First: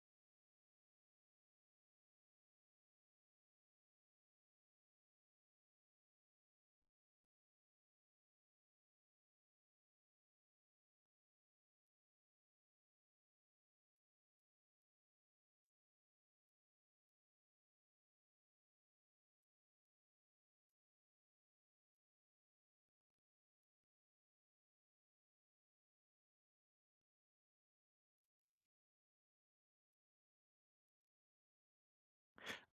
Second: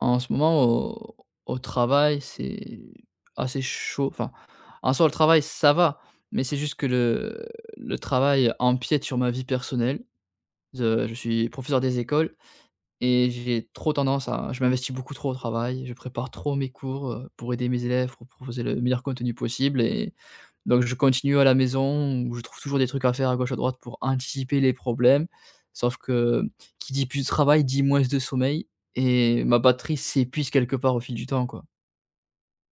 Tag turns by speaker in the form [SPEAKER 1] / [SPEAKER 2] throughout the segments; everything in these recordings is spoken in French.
[SPEAKER 1] En ce moment, au travail, c'est assez chaud. Enfin, en soi, le travail, ça va, mais c'est juste que le travail empiète sur ma vie personnelle. Je suis professeur des écoles et j'ai trop tendance à je m'investis beaucoup trop au travail, je prépare trop mes cours, pour aider mes élèves, pour proposer le meilleur contenu possible et donc je continue à la maison où je trouve toujours des trucs à faire à gauche, à droite pour anticiper les problèmes. Sauf que qui dit plus de travail dit moins de sommeil, et ma batterie s'épuise quelque part au fil du temps, quoi.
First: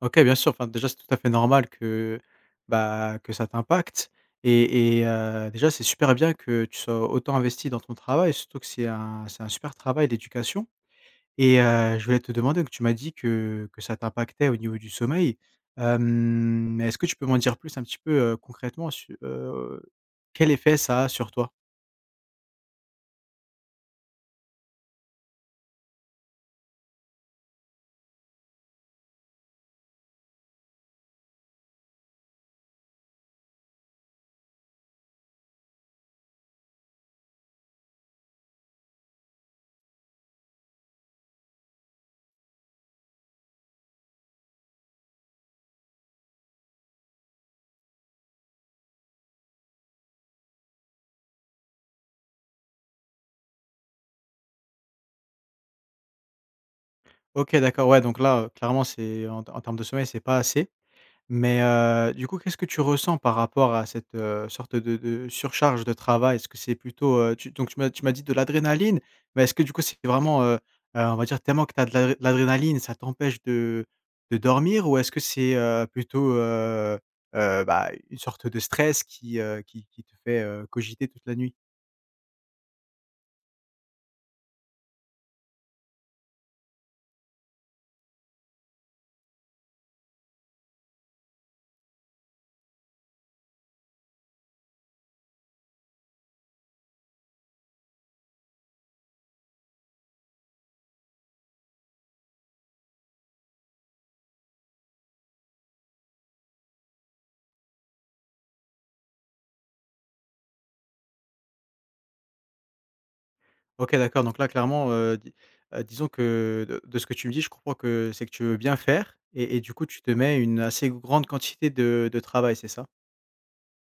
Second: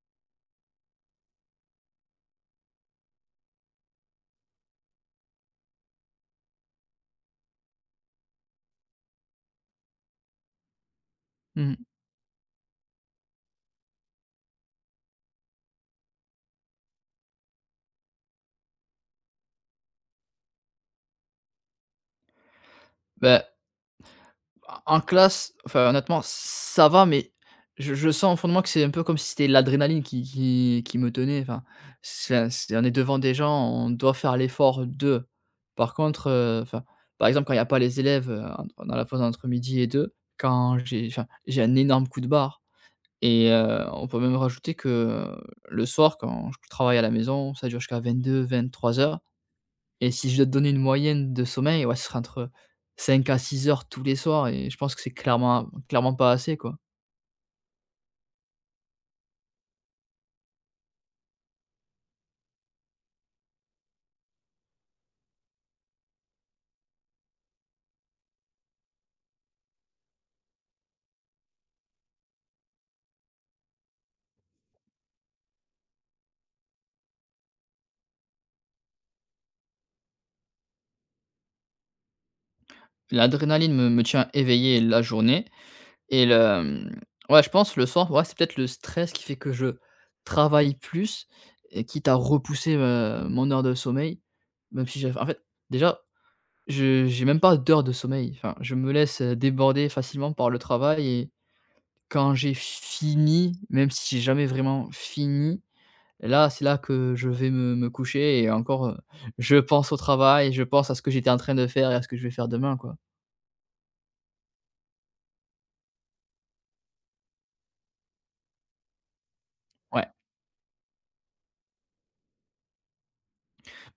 [SPEAKER 2] OK, bien sûr, enfin, déjà, c'est tout à fait normal que, bah, que ça t'impacte et déjà, c'est super bien que tu sois autant investi dans ton travail, surtout que c'est un super travail, d'éducation. et
[SPEAKER 1] Mmh.
[SPEAKER 2] heu, je voulais te demander, donc tu m'as dit que ça t'impactait au niveau du sommeil. Hem, mais est-ce que tu peux m'en dire plus un petit peu, concrètement su quel effet ça a sur toi?
[SPEAKER 1] Bah, en classe, enfin, honnêtement, ça va, mais je sens au fond de moi que c'est un peu comme si c'était l'adrénaline qui me tenait, enfin, ça c'est on est devant des gens, on doit faire l'effort de. Par contre, enfin, par exemple, quand il n'y a pas les élèves, en dans la pause entre midi et 2, quand j'ai enfin, j'ai un énorme coup de barre. Et on peut même rajouter que, le soir, quand je travaille à la maison, ça dure jusqu'à 22 heures. Et si je dois te donner une moyenne de sommeil, ouais, ce serait entre 5 à 6 heures tous les soirs, et je pense que c'est clairement clairement pas assez, quoi.
[SPEAKER 2] OK, d'accord, ouais, donc là, clairement, c'est en termes de sommeil, c'est pas assez. Mais, du coup, qu'est-ce que tu ressens par rapport à cette, sorte de surcharge de travail? Est-ce que c'est plutôt, tu donc tu m'as dit de l'adrénaline, mais est-ce que du coup c'est vraiment, on va dire tellement que tu as de l'adrénaline, ça t'empêche de dormir? Ou est-ce que c'est, plutôt, bah, une sorte de stress qui, qui te fait, cogiter toute la nuit?
[SPEAKER 1] L'adrénaline me tient éveillé la journée, et ouais, je pense le soir, ouais, c'est peut-être le stress qui fait que je travaille plus et quitte à repousser, mon heure de sommeil, même si j'ai, en fait, déjà, je j'ai même pas d'heure de sommeil. Enfin, je me laisse, déborder facilement par le travail et quand j'ai fini, même si j'ai jamais vraiment fini, et là, c'est là que je vais me coucher et encore, je pense au travail, je pense à ce que j'étais en train de faire et à ce que je vais faire demain, quoi.
[SPEAKER 2] OK, d'accord, donc là clairement, di disons que de ce que tu me dis, je comprends que c'est que tu veux bien faire et du coup tu
[SPEAKER 1] Ouais,
[SPEAKER 2] te mets une assez grande quantité de travail, c'est ça?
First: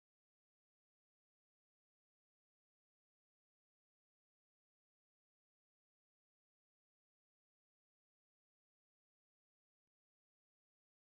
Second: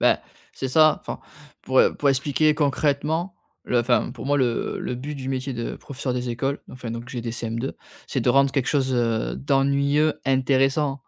[SPEAKER 1] ben, c'est ça, enfin, pour expliquer concrètement, le enfin, pour moi, le but du métier de professeur des écoles, enfin, donc j'ai des CM2, c'est de rendre quelque chose, d'ennuyeux intéressant.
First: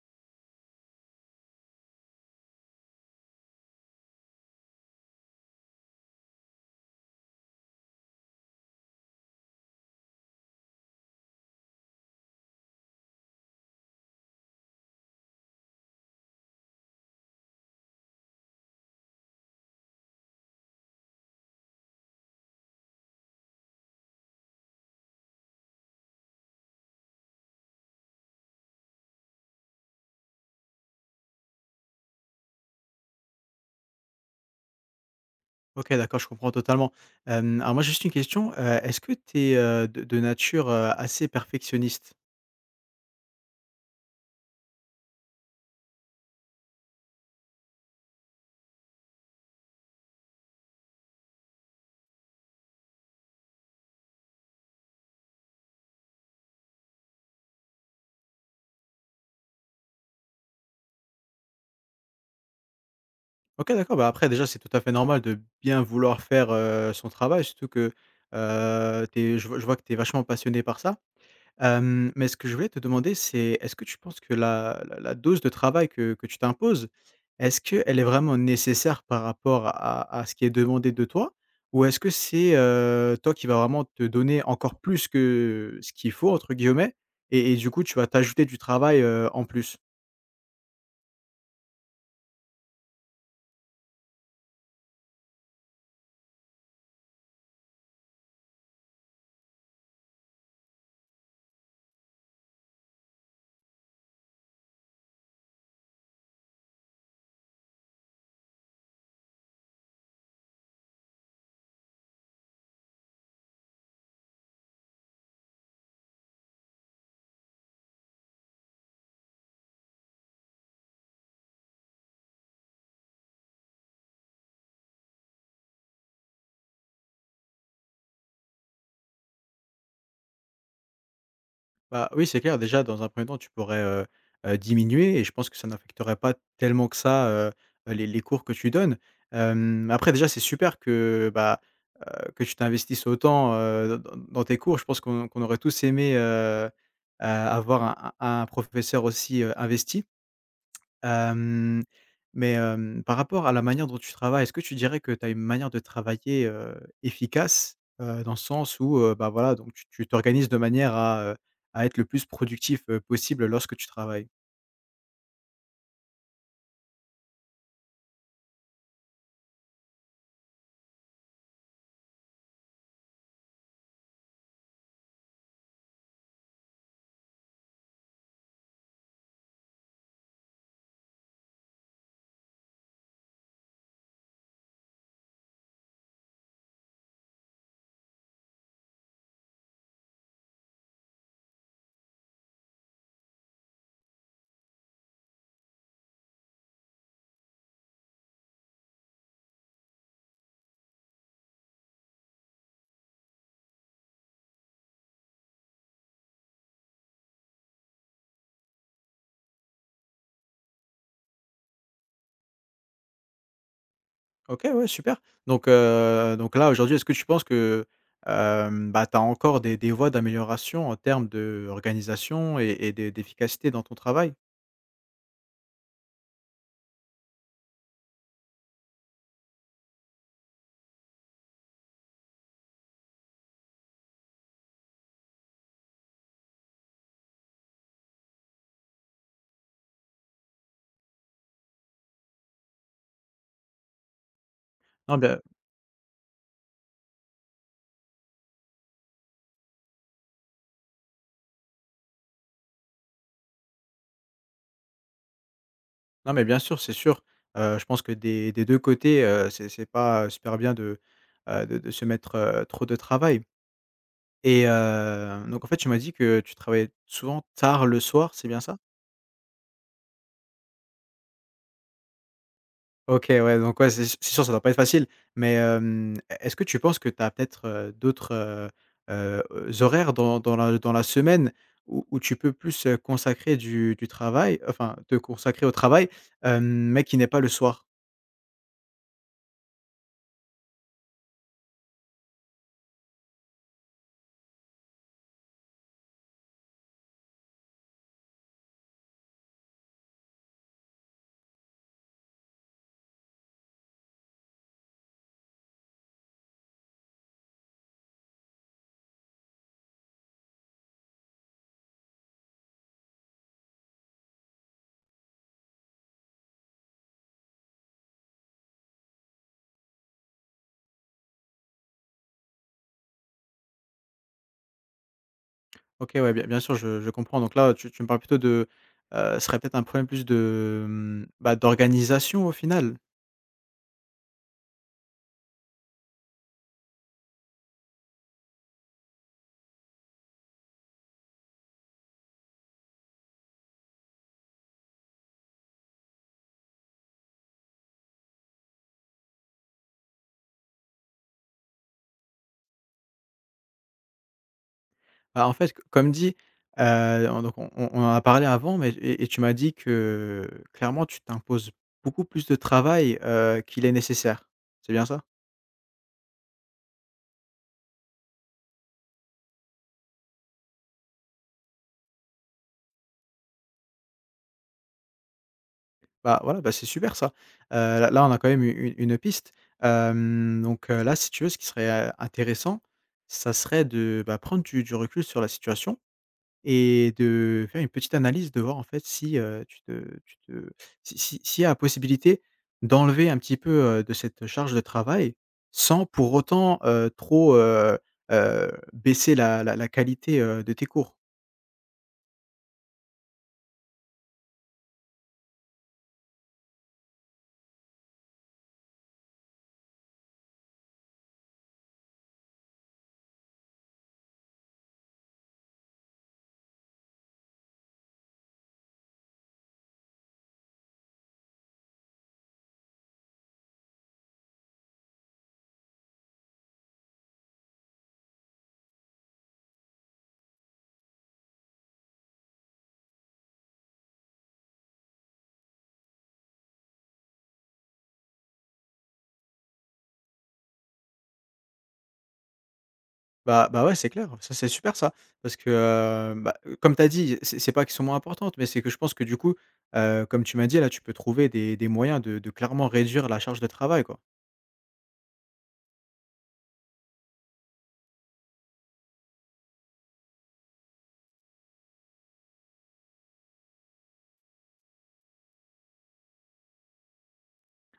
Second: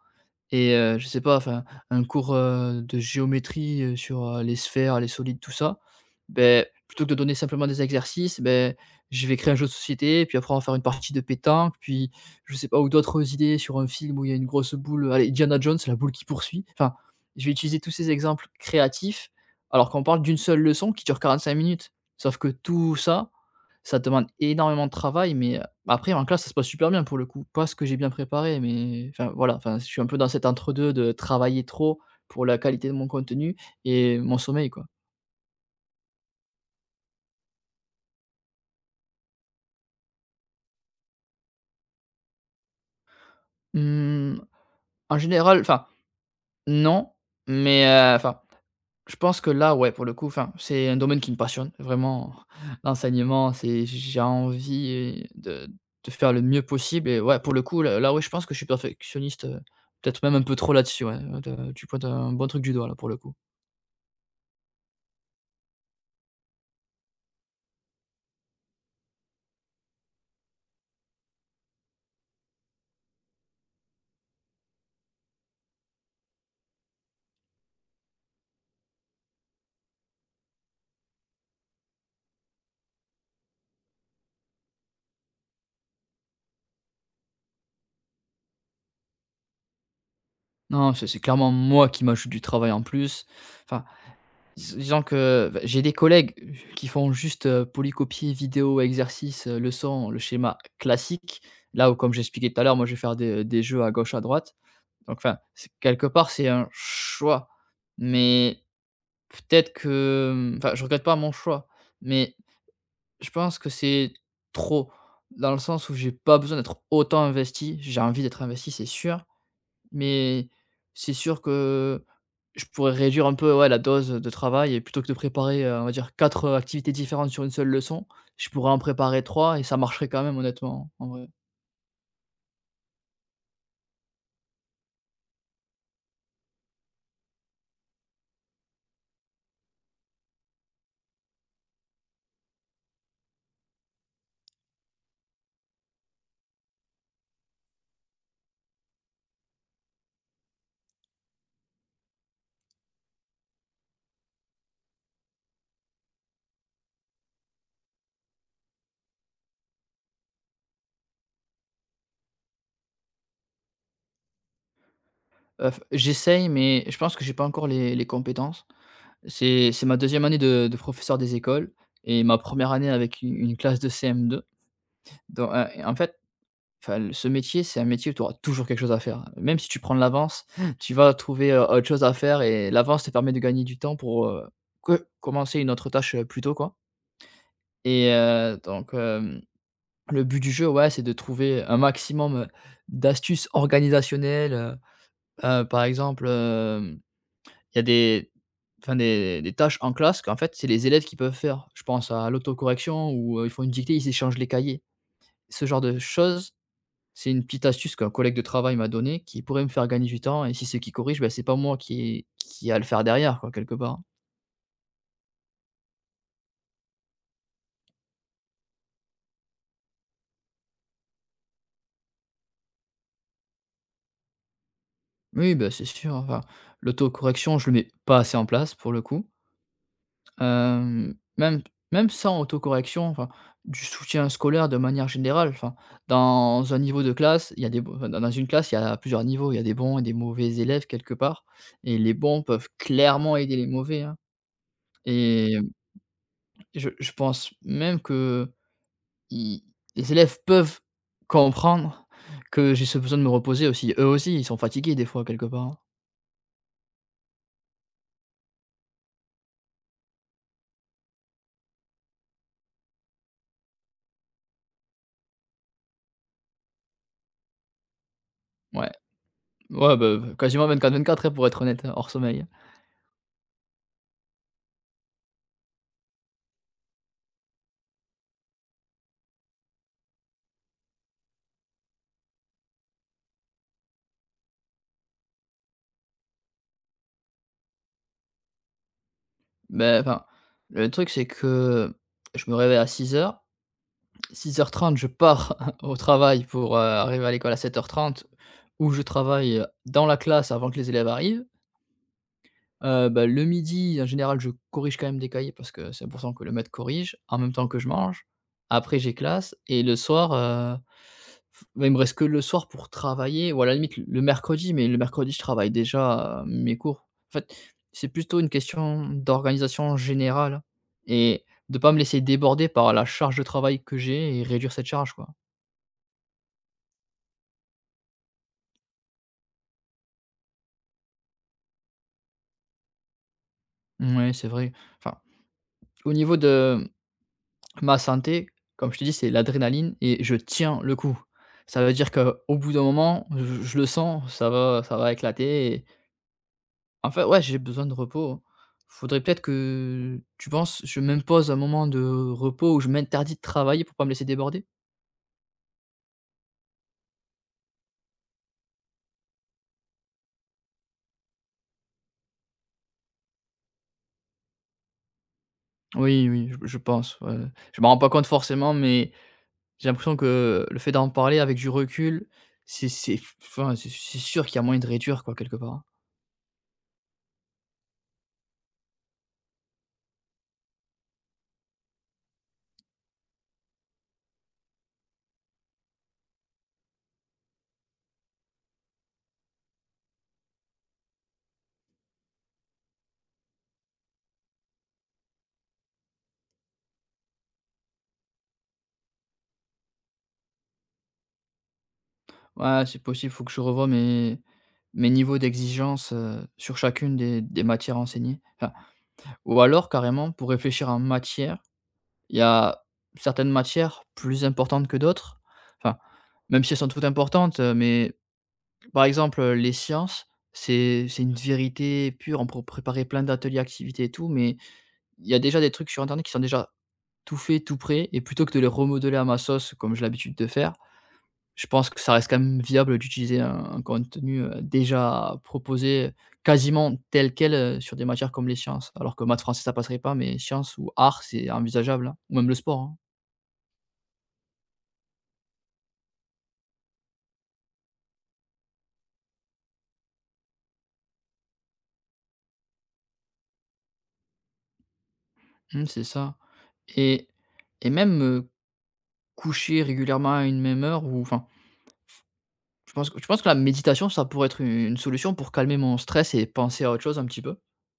[SPEAKER 1] Et je sais pas, enfin, un cours, de géométrie, sur, les sphères, les solides, tout ça, ben plutôt que de donner simplement des exercices, ben je vais créer un jeu de société, puis après on va faire une partie de pétanque, puis je sais pas, ou d'autres idées sur un film où il y a une grosse boule, allez, Indiana Jones, la boule qui poursuit. Enfin, je vais utiliser tous ces exemples créatifs, alors qu'on parle d'une seule leçon qui dure 45 minutes. Sauf que tout ça, ça demande énormément de travail, mais après en classe, ça se passe super bien pour le coup. Pas ce que j'ai bien préparé, mais enfin voilà, enfin je suis un peu dans cet entre 2 de travailler trop pour la qualité de mon contenu et mon sommeil, quoi.
[SPEAKER 2] OK, d'accord, je comprends totalement. Alors moi, juste une question, est-ce que tu es, de nature, assez perfectionniste?
[SPEAKER 1] Mmh, en général, enfin non, mais enfin, je pense que là, ouais, pour le coup, enfin, c'est un domaine qui me passionne vraiment l'enseignement, c'est j'ai envie de de faire le mieux possible et ouais, pour le coup, ouais, je pense que je suis perfectionniste, peut-être même un peu trop là-dessus, ouais, de tu pointes un bon truc du doigt là pour le coup.
[SPEAKER 2] OK, d'accord, bah, après déjà, c'est tout à fait normal de bien vouloir faire, son travail, surtout que, tu je vois que tu es vachement passionné par ça. Mais ce que je voulais te demander, c'est est-ce que tu penses que la dose de travail que tu t'imposes, est-ce qu'elle est vraiment nécessaire par rapport à ce qui est demandé de toi? Ou est-ce que c'est, toi qui vas vraiment te donner encore plus que «ce qu'il faut» entre guillemets et du coup tu vas t'ajouter du travail, en plus?
[SPEAKER 1] Non, c'est clairement moi qui m'ajoute du travail en plus. Enfin, disons que, bah, j'ai des collègues qui font juste, polycopier vidéo, exercice, leçon, le schéma classique. Là où, comme j'expliquais tout à l'heure, moi je vais faire des jeux à gauche, à droite. Donc enfin, c'est quelque part, c'est un choix. Mais peut-être que, enfin, je regrette pas mon choix, mais je pense que c'est trop, dans le sens où j'ai pas besoin d'être autant investi. J'ai envie d'être investi, c'est sûr, mais c'est sûr que je pourrais réduire un peu, ouais, la dose de travail et plutôt que de préparer, on va dire 4 activités différentes sur une seule leçon, je pourrais en préparer 3 et ça marcherait quand même honnêtement, en vrai.
[SPEAKER 2] Bah, oui, c'est clair. Déjà, dans un premier temps, tu pourrais, diminuer et je pense que ça n'affecterait pas tellement que ça, les cours que tu donnes. Après déjà, c'est super que, bah, que tu t'investisses autant, dans tes cours. Je pense qu'on aurait tous aimé, a avoir un professeur aussi, investi. Hem, Par rapport à la manière dont tu travailles, est-ce que tu dirais que tu as une manière de travailler, efficace? Dans le sens où, bah, voilà, donc tu t'organises de manière à être le plus productif, possible lorsque tu travailles.
[SPEAKER 1] F J'essaye mais je pense que j'ai pas encore les compétences. C'est ma deuxième année de professeur des écoles et ma première année avec u une classe de CM2 en fait, Enfin, le ce métier, c'est un métier où tu auras toujours quelque chose à faire. Même si tu prends de l'avance, tu vas trouver, autre chose à faire et l'avance te permet de gagner du temps pour, que commencer une autre tâche, plus tôt, quoi. Et donc le but du jeu, ouais, c'est de trouver un maximum, d'astuces organisationnelles, par exemple, il y a des enfin des tâches en classe qu'en fait, c'est les élèves qui peuvent faire. Je pense à l'autocorrection où, ils font une dictée, ils échangent les cahiers. Ce genre de choses. C'est une petite astuce qu'un collègue de travail m'a donnée, qui pourrait me faire gagner du temps et si c'est qui corrige, ben c'est pas moi qui a à le faire derrière, quoi, quelque part.
[SPEAKER 2] OK, ouais, super. Donc, là, aujourd'hui, est-ce que tu penses que, bah, tu as encore des voies d'amélioration en termes d'organisation et d'efficacité dans ton travail?
[SPEAKER 1] Oui, bah, c'est sûr, enfin, l'autocorrection, je le mets pas assez en place pour le coup. Hem, même même sans autocorrection, enfin, du soutien scolaire de manière générale, enfin, dans un niveau de classe, il y a des b enfin, dans une classe, il y a plusieurs niveaux, il y a des bons et des mauvais élèves quelque part, et les bons peuvent clairement aider les mauvais, hein,
[SPEAKER 2] Non, bien.
[SPEAKER 1] et je pense même que ils les élèves peuvent comprendre que j'ai ce besoin de me reposer aussi. Eux aussi, ils sont fatigués des fois quelque part, hein.
[SPEAKER 2] Non, mais bien sûr, c'est sûr. Je pense que des 2 côtés, c'est pas super bien de, de se mettre, trop de travail et donc en fait, tu m'as dit que tu travaillais souvent tard le soir, c'est bien ça?
[SPEAKER 1] Ouais, ouais, bah, quasiment 24-24, hein, pour être honnête, hein, hors sommeil.
[SPEAKER 2] OK, ouais, donc ouais, c'est sûr, ça doit pas être facile, mais hem, e est-ce que tu penses que tu as peut-être, d'autres, heu, horaires dans la semaine où tu peux plus, consacrer du travail, enfin, te consacrer au travail, hem, mais qui n'est pas le soir?
[SPEAKER 1] Ben, enfin, le truc c'est que je me réveille à 6:00, 6:30 je pars au travail pour, arriver à l'école à 7:30 où je travaille, dans la classe avant que les élèves arrivent. Bah, le midi, en général, je corrige quand même des cahiers parce que c'est important que le maître corrige, en même temps que je mange. Après, j'ai classe et le soir, f bah, il me reste que le soir pour travailler ou à la limite le mercredi, mais le mercredi, je travaille déjà, mes cours. En fait, c'est plutôt une question d'organisation générale et de pas me laisser déborder par la charge de travail que j'ai, et réduire cette charge, quoi.
[SPEAKER 2] OK, ouais, bien bien sûr, je comprends. Donc là, tu me parles plutôt de, ce serait peut-être un problème plus de, mmh, bah, d'organisation au final?
[SPEAKER 1] Mouais, c'est vrai. Enfin, au niveau de ma santé, comme je te dis, c'est l'adrénaline et je tiens le coup. Ça veut dire qu'au bout d'un moment, je le sens, ça va éclater et en fait, ouais, j'ai besoin de repos. Faudrait peut-être que tu penses, je m'impose un moment de repos où je m'interdis de travailler pour pas me laisser déborder?
[SPEAKER 2] Bah, en fait, c comme dit, on donc on en a parlé avant, mais et tu m'as dit que clairement tu t'imposes beaucoup plus de travail, qu'il est nécessaire. C'est bien ça?
[SPEAKER 1] Oui, oui, je pense, ouais. Je me rends pas compte forcément, mais j'ai l'impression que le fait d'en parler avec du recul, c'est enfin, c'est sûr qu'il y a moyen de réduire, quoi, quelque part.
[SPEAKER 2] Bah, voilà, bah, c'est super ça. On a quand même une piste. Hem, donc Là, si tu veux, ce qui serait, intéressant, ça serait de, bah, prendre du recul sur la situation. Et de faire une petite analyse, de voir en fait si, tu te si s'il y a la possibilité d'enlever un petit peu, de cette charge de travail, sans pour autant, baisser la qualité, de tes cours.
[SPEAKER 1] Ouais, c'est possible, faut que je revoie mes niveaux d'exigence, sur chacune des matières enseignées. Enfin, ou alors carrément pour réfléchir en matière, il y a certaines matières plus importantes que d'autres. Enfin, même si elles sont toutes importantes, mais par exemple, les sciences, c'est une vérité pure. On peut préparer plein d'ateliers, activités et tout, mais il y a déjà des trucs sur internet qui sont déjà tout faits, tout prêts, et plutôt que de les remodeler à ma sauce comme j'ai l'habitude de faire, je pense que ça reste quand même viable d'utiliser un contenu, déjà proposé quasiment tel quel, sur des matières comme les sciences. Alors que maths, français, ça passerait pas, mais sciences ou arts, c'est envisageable, hein, ou même le sport, hein.
[SPEAKER 2] Bah, ouais, c'est clair, ça, c'est super ça, parce que, bah, comme tu as dit, c'est pas qu'elles sont moins importantes, mais c'est que je pense que du coup, comme tu m'as dit là, tu peux trouver des moyens de clairement réduire la charge de travail, quoi.
[SPEAKER 1] Mmh, c'est ça, et et même, coucher régulièrement à une même heure ou enfin, je pense que la méditation, ça pourrait être une solution pour calmer mon stress et penser à autre chose un petit peu.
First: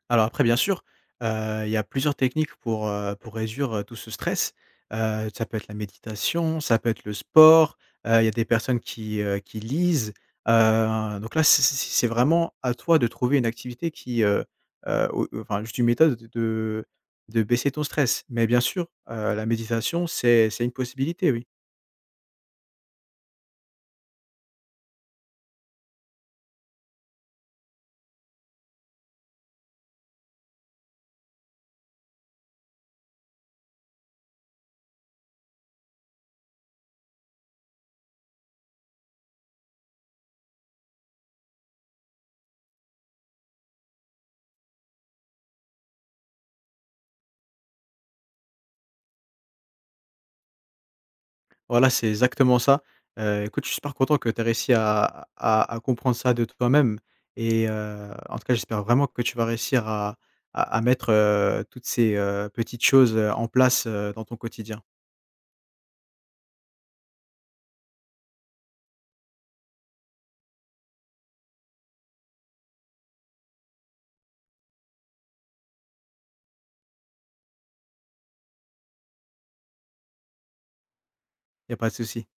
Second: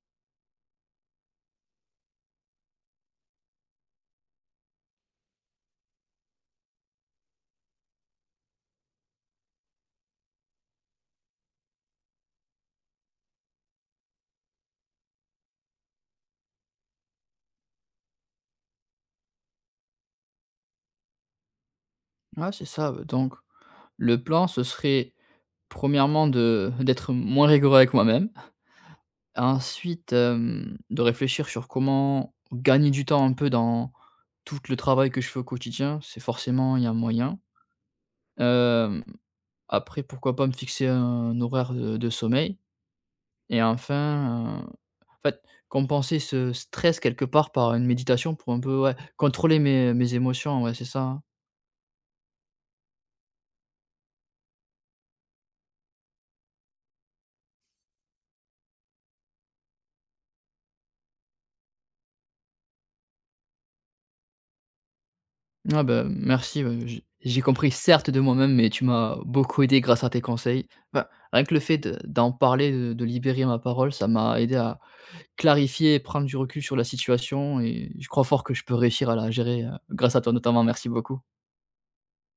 [SPEAKER 2] Alors après bien sûr, il y a plusieurs techniques pour réduire, tout ce stress. Ça peut être la méditation, ça peut être le sport, il y a des personnes qui lisent. Donc là, c'est vraiment à toi de trouver une activité qui, au enfin juste une méthode de baisser ton stress. Mais bien sûr, la méditation, c'est une possibilité, oui.
[SPEAKER 1] Ouais, c'est ça, ouais. Donc le plan, ce serait premièrement de d'être moins rigoureux avec moi-même. Ensuite, de réfléchir sur comment gagner du temps un peu dans tout le travail que je fais au quotidien, c'est forcément il y a un moyen. Hem, Après pourquoi pas me fixer un horaire de sommeil et enfin, en fait compenser ce stress quelque part par une méditation pour un peu, ouais, contrôler mes émotions, ouais, c'est ça, hein.
[SPEAKER 2] Voilà, c'est exactement ça. Écoute, je suis super content que tu aies réussi à comprendre ça de toi-même et en tout cas, j'espère vraiment que tu vas réussir à mettre, toutes ces, petites choses, en place, dans ton quotidien.
[SPEAKER 1] Ben merci, ouais, j'ai compris certes de moi-même, mais tu m'as beaucoup aidé grâce à tes conseils. Enfin, rien que le fait de d'en parler, de libérer ma parole, ça m'a aidé à clarifier et prendre du recul sur la situation et je crois fort que je peux réussir à la gérer, grâce à toi notamment. Merci beaucoup.
[SPEAKER 2] Il n'y a pas de souci.